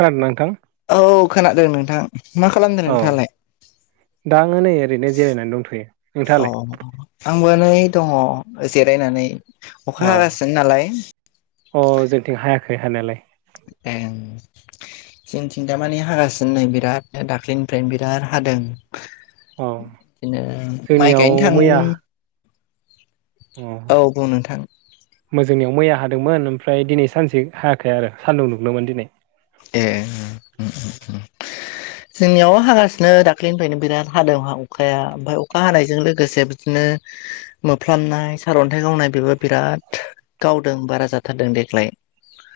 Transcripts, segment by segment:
खोनादोंना नोंथां। औ खोनादों नोंथां। मा खालामदों औ नोंथाङालाय दा आङो नै ओरैनो जिरायनानै दंथ'यो अ नोंथाङालाय? आंबो नै दङ जिरायनानै अखा अ हागासिनो नालाय। अ जोंथिं हायाखै हानायालाय। ऐ जोंनिथिं दा मानि हागासिनो नै बिराद दाख्लिनिफ्रायनो बिराद हादों। अ बिदिनो माइ जोंनियाव गायनो थां मैया अ औ बुं नोंथां होनबा जोंनियाव मैया हादोंमोन ओमफ्राय दिनै सानसे हायाखै आरो सानदुं दुंदोंमोन दिनै ए जोंनियाव हागासिनो दाख्ललिनिफ्रायनो बिराद हादों अखाया ओमफ्राय अखा हानायजों लोगोसे बिदिनो मोफ्लामनाय सारअन्थाइ गावनाय बेबो बिराद गावदों बारा जाथारदों देग्लाय।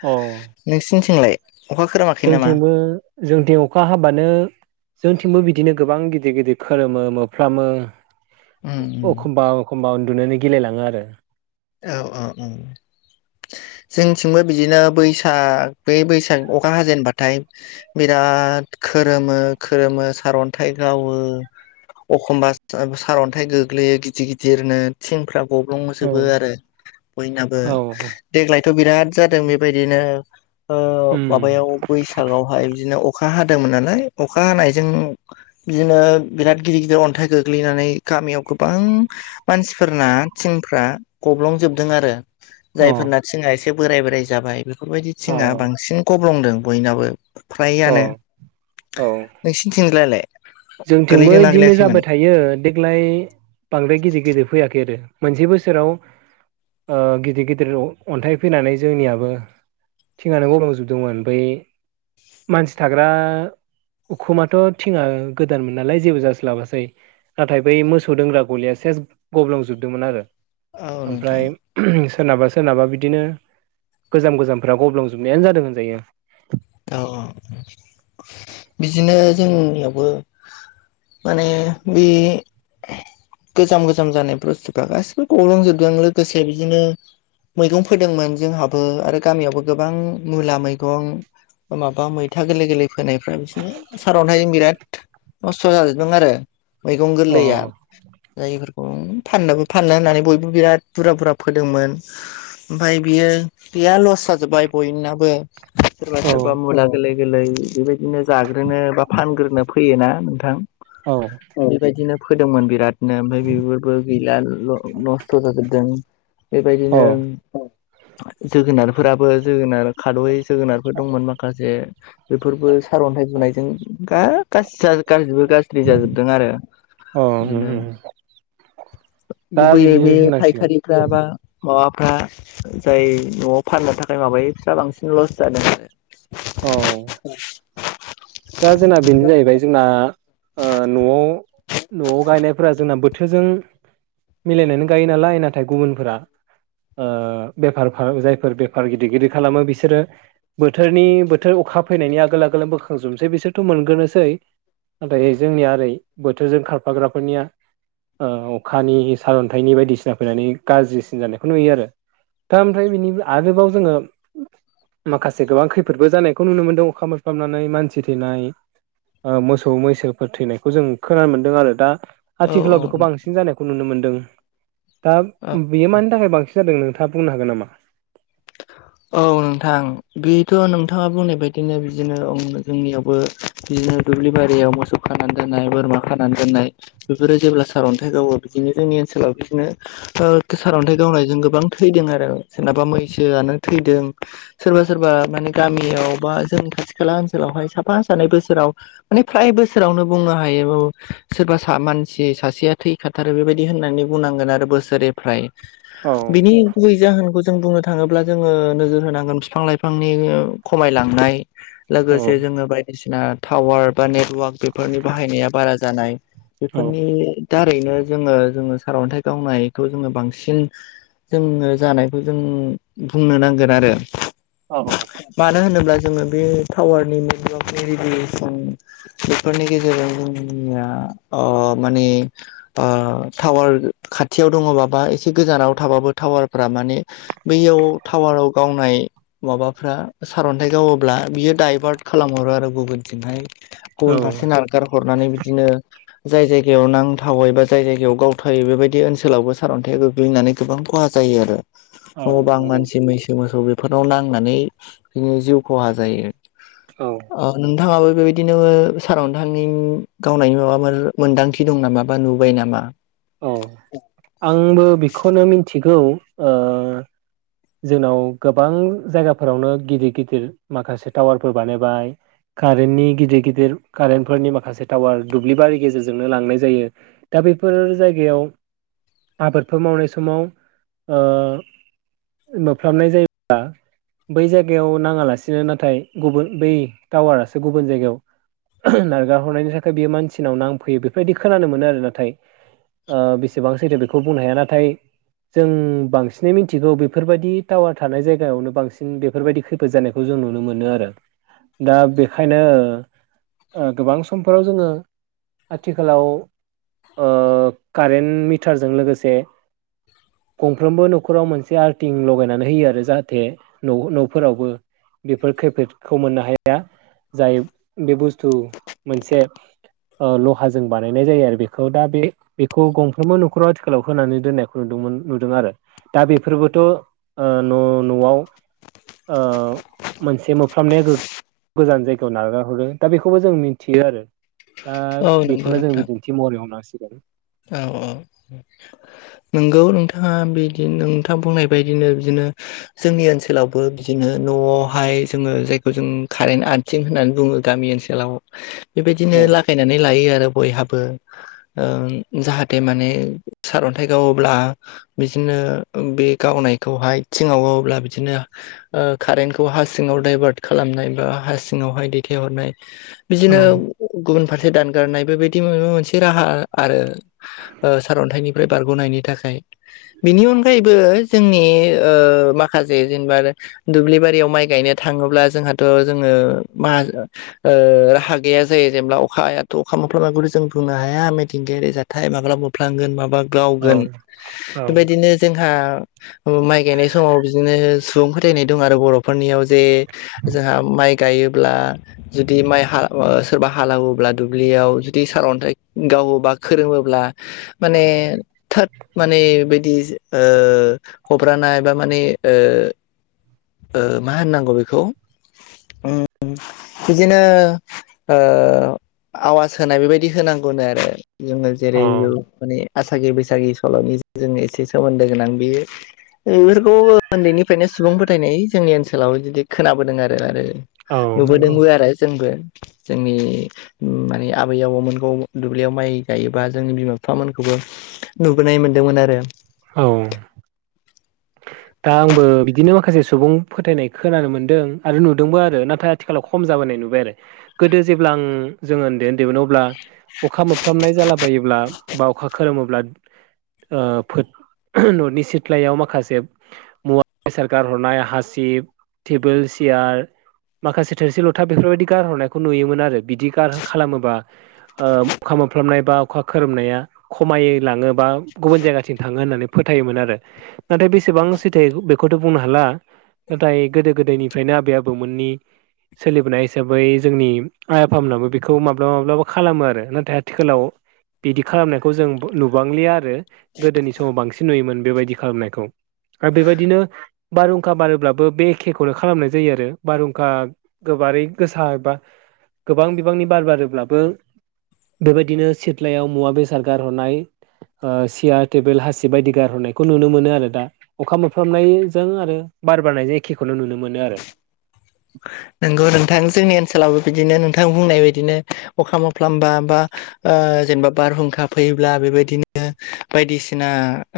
अ नोंसोरनिथिंलाय? जोंनिथिंबो जोंनिथिं अखा हाबानो जोंनिथिंबो बिदिनो गोबां गिदिर गिदिर खोरोमो मोफ्लामो। उम उम एखमबा एखमबा उन्दुनोनो गिलायलाङो आरो। औ औ औ जोंनिथिंबो बिदिनो बैसाग बे बैसाग अखा हाजेनबाथाय बिराद खोरोमो खोरोमो सारन्थाय गावो। एखमबा सारअन्थाइ गोग्लैयो गिदिर गिदिरनो थिंफ्रा गब्लंओ। औ बो आरो बयनाबो। औ देग्लायथ' बिराद जादों बेबायदिनो ओ उम माबायाव बैसागआवहाय बिदिनो अखा हादोंमोन नालाय अखा हानायजों बिदिनो बिराद गिदिर गिदिर अन्थाइ गोग्लैनानै गामियाव गोबां मानसिफोरना थिंफ्रा गब्लंजोबदों आरो अ जायफोरना औ थिंआ एसे बोराय बोराइ जाबाय बेफोरबायदि थिंआ औ बांसिन गब्लंदों बयनाबो फ्रायानो औ औ नोंसिनिथिंजायलाय जोंथिंबो इदिनो जाबाय थायो। देग्लाय बांद्राय गिदिर गिदिर फैयाखै आरो मोनसे बोसोराव ओ गिदिर गिदिर अन्थाइ फैनानै जोंनियाबो थिंआनो गाबलंजोबदोंमोन ओमफ्राय मानसि थाग्रा उखुमाथ' थिङा गोदान मोन नालाय जेबो जास्लाबासै। नाथाय बै मोसौ दोनग्रा गलिया सेस गब्लंजोबदोंमोन आरो औ नोंथां ओमफ्राय सोरनाबा सोरनाबा बिदिनो गोजाम गोजामफोरा गब्लंजोबनायानो जादों होनजायो। औ औ बिदिनो जोंनियावबो माने बै गोजाम गोजाम जानाय बुस्थुफोरा गासैबो गाब्लंजोबदों लोगोसे बिदिनो मैगं फोदोंमोन जोंहाबो आरो गामियावबो गोबां मुला मैगं माबा मैथा गोरलै गोरलै फोनायफ्रा बिदिनो सारन्थाइजों बिराद नस्थ' जाजोबदों आरो। मैगं अ गोरलैया। दा इफोरखौनो फाननोबो फाननो होननानै बयबो बिराद बुरजा बुरजा फोदोंमोन। ओमफ्राय बियो गैया लस जाजोब्बाय बयनाबो। सोरबा औ सोरबा मुला गोरलै गोरलै बेबायदिनो जाग्रोनो बा फानग्रोनो फैयोना नोंथां। औ। बेबायदिनो फोदोंमोन बिराद। ओमफ्राय बेफोरबो गैला नस्थ' जाजोबदों अ बेबायदिनो। जोगोनारफोराबो जोगोनार खार'यै जोगोनार दंमोन माखासे बेफोरबो सारअन्थाइ बुनायजों गा गासैबो खाथ्सि जाजोबदों आरो उम बिदिनो उम दा गुबुब बे बिदिनो होननांसिगोन फायखारि बा माबाफ्रा जाय न'आव फाननो थाखाय माबायो बेफ्रा बांसिन लस जादों। औ। दा जोंना बेनो जाहैबाय जोंना न'आव। न'आव गायनायफोरा जोंना बोथोरजों मिलायनानै गायो नालाय नाथाय गुबुनफोरा। बेफार जायफोर बेफार गिदिर गिदिर खालामो बिसोरो बोथोरनि बोथोर अखा फैनायनि आगोल आगोल [unintelligible] जुमसै बिसोरथ' मोनगोरनोसै नाथाय जोंनिया ओरै बोथोरजों खारफाग्राफोरनिया अखानि सारन्थाइनि बायदिसिना फैनानै गाज्रिसिन जानायखौ नुयो आरो। दा ओमफ्राय बिनि आरोबाव जोङो माखासे गोबां खैफोदबो जानायखौ नुनो मोन्दों अखा मोफालानानै मानसि मानसि थैनाय मोसौ मैसोफोर थैनायखौ जों खोनानो मोनदों आरो दा औ आथिखालाव बेखौ औ बांसिन जानायखौ नुनो मोनदों दा औ बेयो मानि थाखाय बांसिन जादों नों थाबा बुंनो हागोन नामा? औ नोंथां बेथ' नोंथाङा बुंनाय बायदिनो बिदिनो जोंनियावबो बिदिनो दुब्लि बारियाव मोसौ खानानै दोननाय बोरमा खानानै दोननाय बेफोरो जेब्ला सारअन्थाइ गावो बिदिनो जोंनि ओनसोलाव बिदिनो सारअन्थाइ गावनायजों गोबां थैदों आरो सोरनाबा मैसोआनो थैदों। सोरबा सोरबा माने गामियाव बा जोंनि खाथि खाला ओनसोलावहाय साफा सानै बोसोराव माने फ्राय बोसोरावनो बुंनो हायो सोरबा मानसि सासेया थै खाथारो बेबायदि होननानै बुंनांगोन आरो बोसोरनिफ्राय औ बिनि गुबै जाहोनखौ जों बुंनो थाङोब्ला जोङो नोजोर होनांगोन बिफां लाइफांनि खमायलांनाय। लोगोसे औ जोङो बायदिसिना टावार बा नेट वाक बेफोरनि बाहायनाया बारा जानाय बेफोरनि दारैनो जोङो जोङो सारअन्थाइ गावनायखौ जोङो बांसिन जोङो जानायखौ जों बुंनो नांगोन आरो। औ। मानो होनोब्ला जोङो बे टावारनि मेगानि रेडियेसन बेफोरनि गेजेरजों जोंया माने टावार खाथियाव दङबा एसे गोजानाव थाबाबो टावारफोरा माने बैयाव टावाराव गावनाय माबाफ्रा सारन्थाइ गावोब्ला बियो दाइभार्ट खालामहरो आरो गुबुनथिंहाय औ गुबुन फारसे नारगार हरनानै बिदिनो जाय जायगायाव नांथावै बा जाय जायगायाव गावथावै बेबायदि ओनसोलावबो सारअन्थाइया गोग्लैयो होननानै गोबां खहा जायो। जायो आरो औ न बां नंगौ मानसि मैसो मोसौ बेफोरनाव नांनानै बिनो जिउ खहा जायो। औ नोंथांङाबो बेबायदिनो सारअन्थायनि नोंथांनि गावनायनि माबा मोन्दांथि दं नामा बा नुबाय नामा औ आंबो बेखौनो मिथिगौ जोंनाव गोबां जायगाफोरावनो गिदिर गिदिर माखासे टावारफोर बानायबाय कारेन्टनि गिदिर गिदिर कारेन्टफोरनि माखासे टावार दुब्लिबारि गेजेरजोंनो लांनाय जायो। दा बेफोर जायगायाव आबादफोर मावनाय समाव मोफ्र्लाबनाय जायोब्ला बै जायगायाव नाङालासिनो नाथाय गुबुन बै टावारासो गुबुन जायगायाव नारगार हरनायनि थाखाय बेयो मानसिनाव नांफैयो बेफोरबायदि खोनानो मोनो आरो नाथाय बेसेबां सैथो बेखौ बुंनो हाया। नाथाय जों बांसिनै मिथिगौ बेफोरबायदि टावार थानाय जायगायावनो बांसिन बेफोरबायदि खैफोद जानायखौ जों नुनो मोनो आरो दा बेखायनो गोबां समफोराव जोंङो आथिखालाव ओ कारेन्ट मिटारजों लोगोसे गंफ्रोमबो न'खराव मोनसे आर्टिं लगायनानै होयो आरो जाहाथे न'फोरावबो बेफोर खैफोदखौ मोननो हाया जाय बे बुस्थु मोनसे लहाजों बानायनाय जायो आरो बेखौ दा बे बेखौ गंफ्रोमबो न'खराव आथिखालाव होनानै दोननायखौ नुदोंमोन नुदों आरो दा बेफोरबोथ न' न'आव मोनसे मोफ्लामनाया गोजान जायगायाव नागारहरो दा बेखौबो जों मिथियो आरो दा औ नंगौ बेखौनो जों नोंथां बिदि नथि महरै हमनांसिगोन औ औ नोंगौ नोंथांङा बिदि नोंथांङा बुंनाय बायदिनो बिदिनो जोंनि ओनसोलावबो बिदिनो न'आवहाय जोंङो जायखौ जों कारेन्ट आरथिं होननानै बुंङो गामि ओनसोलाव [inaudible] बेबायदिनो औ लागायनानै लायो आरो बयहाबो जाहाथे माने सारअन्थाइ गावोब्ला बिदिनो बे गावनायखौहाय थिंङाव गावोब्ला बिदिनो कारेन्टखौ हा सिङाव दाइभार्ट खालामनाय बा हा सिङावहाय दैथायहरनाय औ बिदिनो गुबुन फारसे दानगारनाय बेबायदि माबा मोनसे राहा आरो सारन्थाइनिफ्राय बारगनायनि थाखाय बिनि अनगायैबो जोंनि माखासे जेनेबा आरो दुब्लि बारियाव माइ गायनो थांङोब्ला जोंहाथ जोंङो मा राहा गैया जायो जेनेब्ला अख हायाथ अखा मफ्लाा गि जों बुंनो हाया। मिथिंगायारि जाहा थाय माब्ला बुफ्लांगोन माबा औ गावगोन बेबायदिनो जोंहा माइ गायनाय समाव बिदिनो सुबुं फोथायनाय दं आरो बर'फोरनियाव बे जोंहा माइ गायोब्ला जुदि माइ हा सोरबा हालेवोब्ला दुब्लियाव जुदि सारअन्थाइ गावोबा खोरोङोब्ला माने थोद माने बिदि हब्रानाय बा माने मा होननांगौ बेखौ बिदिनो आवाज होनाय बेबायदि होनांगौनो आरो जोंङो जेरै औ माने आसागि बैसागि सल'नि जोंङो एसे सोमोन्दो गोनां बेयो बेफोरखौ उन्दैनिफ्रायनो सुबुं फोथायनाय जोंनि ओनसोलाव बिदि खोनाबोदों आरो आरो औ नंगौ नुबोदोंबो आरो जोंबो। जोंनि माने आबै आबौमोनखौ दुब्लियाव माइ गायोबा जोंनि बिमा बिफामोनखौबो नुबोनाय मोनदोंमोन आरो। औ दा आंबो बिदिनो माखासे सुबुं फोथायनाय खोनानो मोनदों आरो नुदोंबो आरो नाथाय आथिखालाव खम जाबोनाय नुबाय आरो। गोदो जेब्ला आं जों ओन्दै ओन्दैमोन अब्ला अखा मोनोफ्लाबनाय जालाबायोब्ला बा अखा खोरोमोब्ला ओ फोद न'नि सिथ्लायाव माखासे मुवा बेसाद गारहरनाय हासिब टेबोल सियार माखासे थोरसि लथा बेफोरबायदि गारहरनायखौ नुयोमोन आरो बिदि गार खालामोबा ओ अखा मोनफ्लाबनाय बा अखा खोरोमनाया खमाय लाङो बा गुबुन जायगाथिं थाङो होननानै फोथायोमोन आरो नाथाय बेसेबां सैथो बेखौथ' बुंनो हाला नाथाय गोदो गोदायनिफ्रायनो आबै आबौमोननि सोलिबोनाय हिसाबै जोंनि आइ आफामोनाबो बेखौ माब्लाबा माब्लाबा खालामो आरो नाथाय आथिखालाव बिदि खालामनायखौ जों नुबांलिया आरो गोदोनि समाव बांसिन नुयोमोन बेबायदि खालामनायखौ आरो बेबायदिनो बारहुंखा बारोब्लाबो बे एखेखौनो खालामनाय जायो आरो बारहुंखा गोबारै गोसार एबा गोबां बिबांनि बार बारोब्लाबो बेबायदिनो सेथ्लायाव मुवा बेसाद गारहरनाय ओ सियार टेबोल हासिब बायदि गारहरनायखौ नुनो मोनो आरो दा। अखा मोनफ्लामनायजों आरो बार बारनायजों एखेखौनो नुनो मोनो आरो। नोंगौ नोंथां जोंनि ओनसोलावबो बिदिनो नोंथां बुंनाय बदिनो अखा मोफ्लाम बा बा ओ जेनबा बारहुंखा फैयोब्ला बेबायदिनो बायदिसिना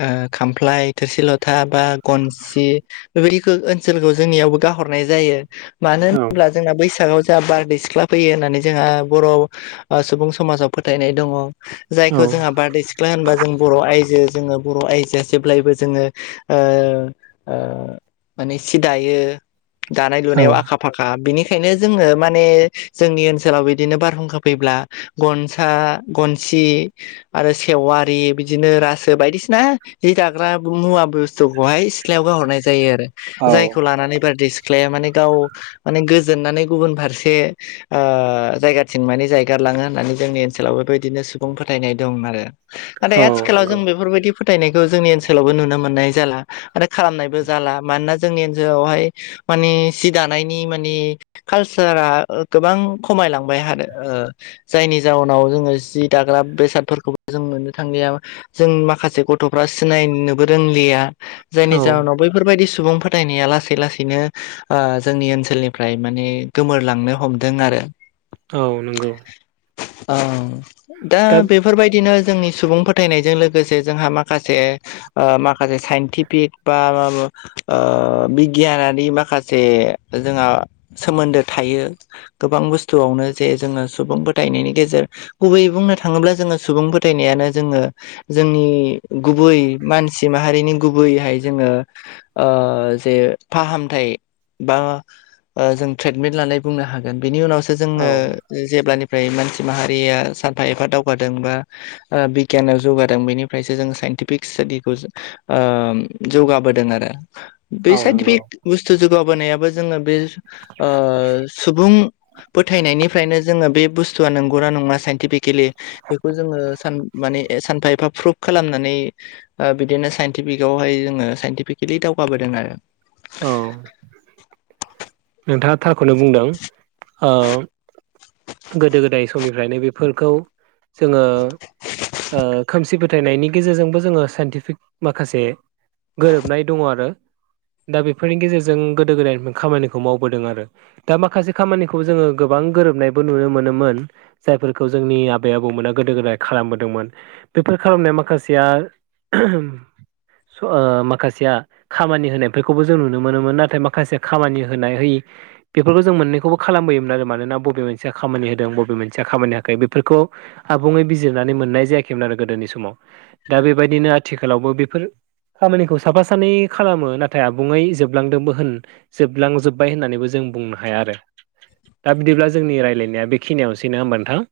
ओ खामफ्लाय थोरसि ल था बा गनसि बेबायदिखो ओनसोलखौ जोंनियावबो गाहरनाय जायो। मानो औ होनोब्ला जोंहा बैसागआव जोहा बारदै सिख्ला फैयो होननानै जोंहा बर' ओ सुबुं समाजाव फोथायनाय दङ औ जायखौ जोङा बारदै सि ख्ला होनबा जों बर' आइजो जोङो बर' आइजोआ जेब्लायबो जोङो ओ ओ माने सि दायो दानाय लुनायाव आ खा फाखा बिनिखायनो जोङो माने जोंनि ओनसोलाव बिदिनो बारहुंखा फैब्ला गनसा गनसि आरो सेवारि बिदिनो रासो बायदिसिना जि दाग्रा मुवाबो बु स्थुखौहाय सिथ्लायाव गाहरनाय जायो आरो औ जायखौ लानानै बारदै सिख्लाया माने गाव माने गोजोननानै गुबुन फारसे ओ जायगाथिं माने जायगार लाङो होननानै जोंनि ओनसोलाव बेबायदिनो सुबुं फोथायनाय दं आरो। नाथाय औ आथिखालाव जों नंगौ बेफोरबायदि फोथायनायखौ जोंनि ओनसोलावबो नुनो मोननाय जाला आरो खालामनायबो जाला मानोना जोंनि ओनसोलावहाय माने सि दानायनि माने कालसारा ओ गोबां खमायलांबाय आरो ओ जायनि जाउनाव जोङो जि दाग्रा बेसादफोरखौबो जों मोननो थांलिया। जों माखासे गथ'फ्रा सिनायनोबो रोंलिया। जायनि औ जाहोनाव बैफोरबायदि सुबुं फोथायनाया लासै लासैनो ओ जोंनि ओनसोलनिफ्राय माने गोमोरलांनो हमदों आरो औ नंगौ औ दा बे फोरबायदिनो जोंनि सुबुं फोथायनायजों लोगोसे जोंहा माखासे ओ माखासे साइन्टिफिक बा माबो ओ बिगियानारि माखा से जोंहा सोमोन्दो थायो। गोबां बुस्थुआवनो जे जोङो सुबुं फोथायनायनि गेजेर गुबैयै बुंनो थाङोब्ला जोङो सुबुं फोथायनायानो जोङो जोंनि गुबै मानसि माहारिनि गुबैहाय ओ जोङो जे फाहामथाय बा जों ट्रिटमेन्ट लानाय बुंनो हागोन बेनि उनावसो औ जोङो जेनेखि ओमफ्राय मानसि माहारिया सानफा एफा दावगादोंबा बिगियाना जौगादों बेनिफ्रायसो जोङो साइन्टिफिक स्टाडिखौ ओ जौगाबोदों आरो। बे औ नंगौ साइटिफिक बुस्थु जौगाबोनायाबो जोङो बेओ सुबुं फोथायनायनिफ्रायनो जोङो बे बुस्थुआ नंगौ ना नङा सो साइनफिकेलि बेखौ जोङो सान माने सानफा एफा प्रुफा खालामनानै बिदिनो साइनटिफिकआवहाय जोङो साइनटिफिकेलि दावगाबोदों आरो। औ। नोंथाङा थारखौनो बुंदों। गोदो गोदाय समनिफ्रायनो बेफोरखौ जोङो खोमसि सि फोथायनायनि गेजेरजोंबो जोङो साइन्टिफिक माखासे ओ गोरोबनाय दङ आरो। दा बेफोरनि गेजेरजों गोदो गोदायनिफ्राय खामानिखौ मावबोदों आरो। दा माखासे खामानिखौ जोङो गोबां गोरोबनायबो नुनो मोनोमोनो। जायफोरखौ जोंनि आबै आबौमोना गोदो गोदाय खालामबोदोंमोन आ बेफोर खालामनाय माखासेआ से ओ माखासेया खामानि होनायै बेखौबो जों नुनो मोनोमोन नाथाय माखासे खामानि होनाय होयिखौ बेफोरखौ जों मोननैखौबो खालामबोयोमोन आरो मानोना बबे मोनसेया खामानि होदों बबे मोनसेया खामानि होयाखै बेफोरखौओ आबुङै बिजिरनानै मोननाय जायाखैमोन आरो गोदोनि समावो दा बेबायदिनो आथिखालावबो बेफोर खामानिखौ साफा सानै खालामो नाथा थाय आबुङै जोबलांदोंबो होन जोबलांजोबबाय होननानैबो जों बुंनो हाया आरो ना दा बिदिब्ला जोंनि रायलायनाया बेखिनियावानोसै नङा होमबा नोंथां।